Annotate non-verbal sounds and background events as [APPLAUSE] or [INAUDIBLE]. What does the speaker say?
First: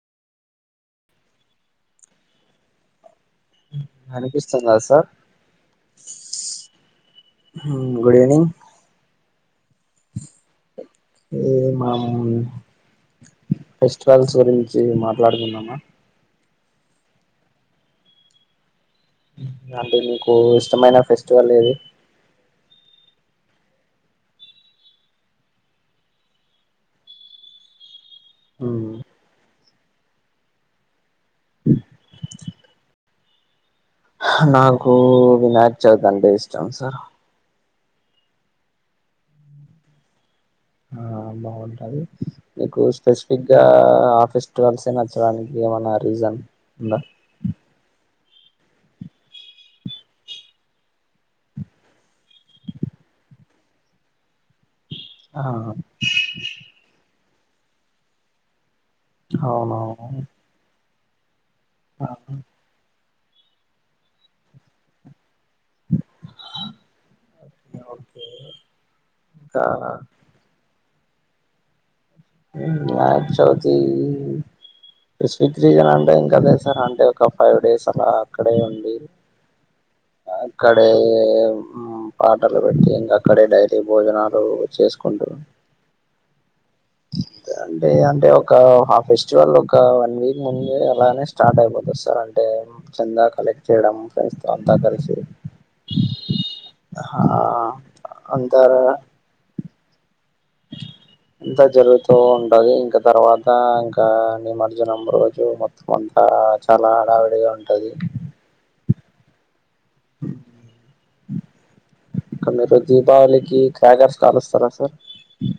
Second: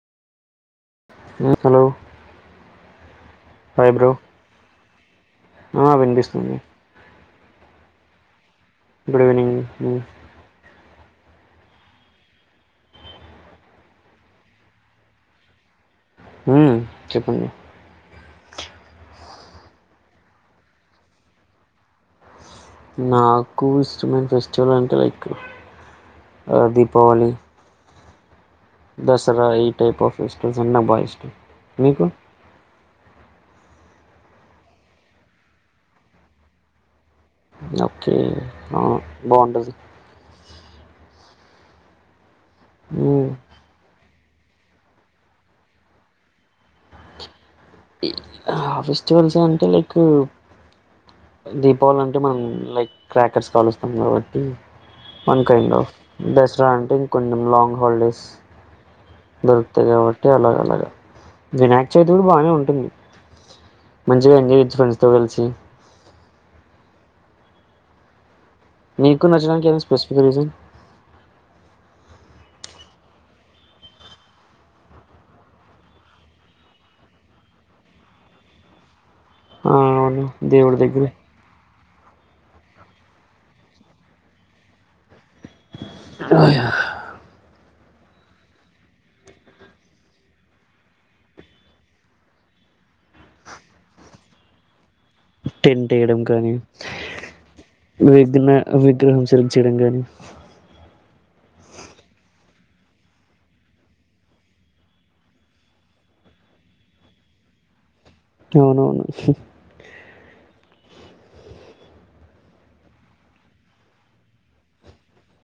మ్మ్ hello hi bro అనిపిస్తుందా సా ఆ వినిబిస్తుంది హ్మ్ గుడీవినింగ్ గుడ్ ఈవినింగ్ మ్మ్ ఏ మమ్ ఫెస్టివల్స్ గురించి మాట్లాడుకుందామా హ్మ్ చెప్పండి అంటే మీకు ఇష్టమైన ఫెస్టివల్ ఏది నాకు ఇష్టమైన ఫెస్టివల్ అంటే లైక్ ఆ దీపావళి దసరా ఈ టైప్ ఆఫ్ ఫెస్టివల్స్ అంటే నాకు బా ఇష్టం మీకు నాకు వినాయక చవిద అంటే ఇష్టం సార్ ఓకే ఆ బాగుంటది ఆ బాగుంటది మీకు మ్మ్ స్పెసిఫిక్ గా ఫెస్టివల్సే నచ్చడానికి ఏమన్నా రీజన్ ఉందా ఆ ఫెస్టివల్స్ అంటే లైక్ దీపావళి అంటే మనం లైక్ క్రాకర్స్ కాలుస్తాం కాబట్టి వన్ కైండ్ ఆఫ్ దసరా అంటే ఇంకొంచెం లాంగ్ హాల్డేస్ దొరుకుతాయి అవునవును గావట్టి అలాగలాగ వినాయక్ చవితి కూడా బానే ఉంటుంది మంచిగా ఎంజాయ్ చైచ్చు ఫ్రెండ్స్ తో కలిసి ఓకే మీకు ఇంకా నచ్చడానికి ఏం స్పెసిఫిక్ రీజన్ నా చౌతి ఈ స్విగ్రీజన్ అంటే ఇంకదే సార్ అంటే ఒక ఫైవ్ డేస్ అలా అక్కడే ఉండి ఆ అవును దేవుడి అక్కడే దగ్గర మ్ పాట పెట్టి ఇంక అక్కడే డైరీ భోజనాలు చేసుకుంటూ [INAUDIBLE] అంటే అంటే ఒక ఫెస్టివల్ ఒక వన్ వీక్ ముందే అలానే స్టార్ట్ అయిపోతది సార్ అంటే చెందా కలెక్ట్ చేయడం ఫ్రెండ్స్ తో అంతా కలిసి టెం ఎయిడం కానీ ఆ విఘ్న అంతా విగ్రహం సెలెక్ట్ చేయడం కానీ [INAUDIBLE] ఇంత జరుగుతూ ఉంటది ఇంకా తర్వాత ఇంకా నిమజ్జనం రోజు మొత్తం అంతా ఆ చాలా హాడావిడిగా ఉంటది అవునవును [INAUDIBLE] ఇక మీరు దీపావళికి క్రాగర్స్ కాలుస్తారా సార్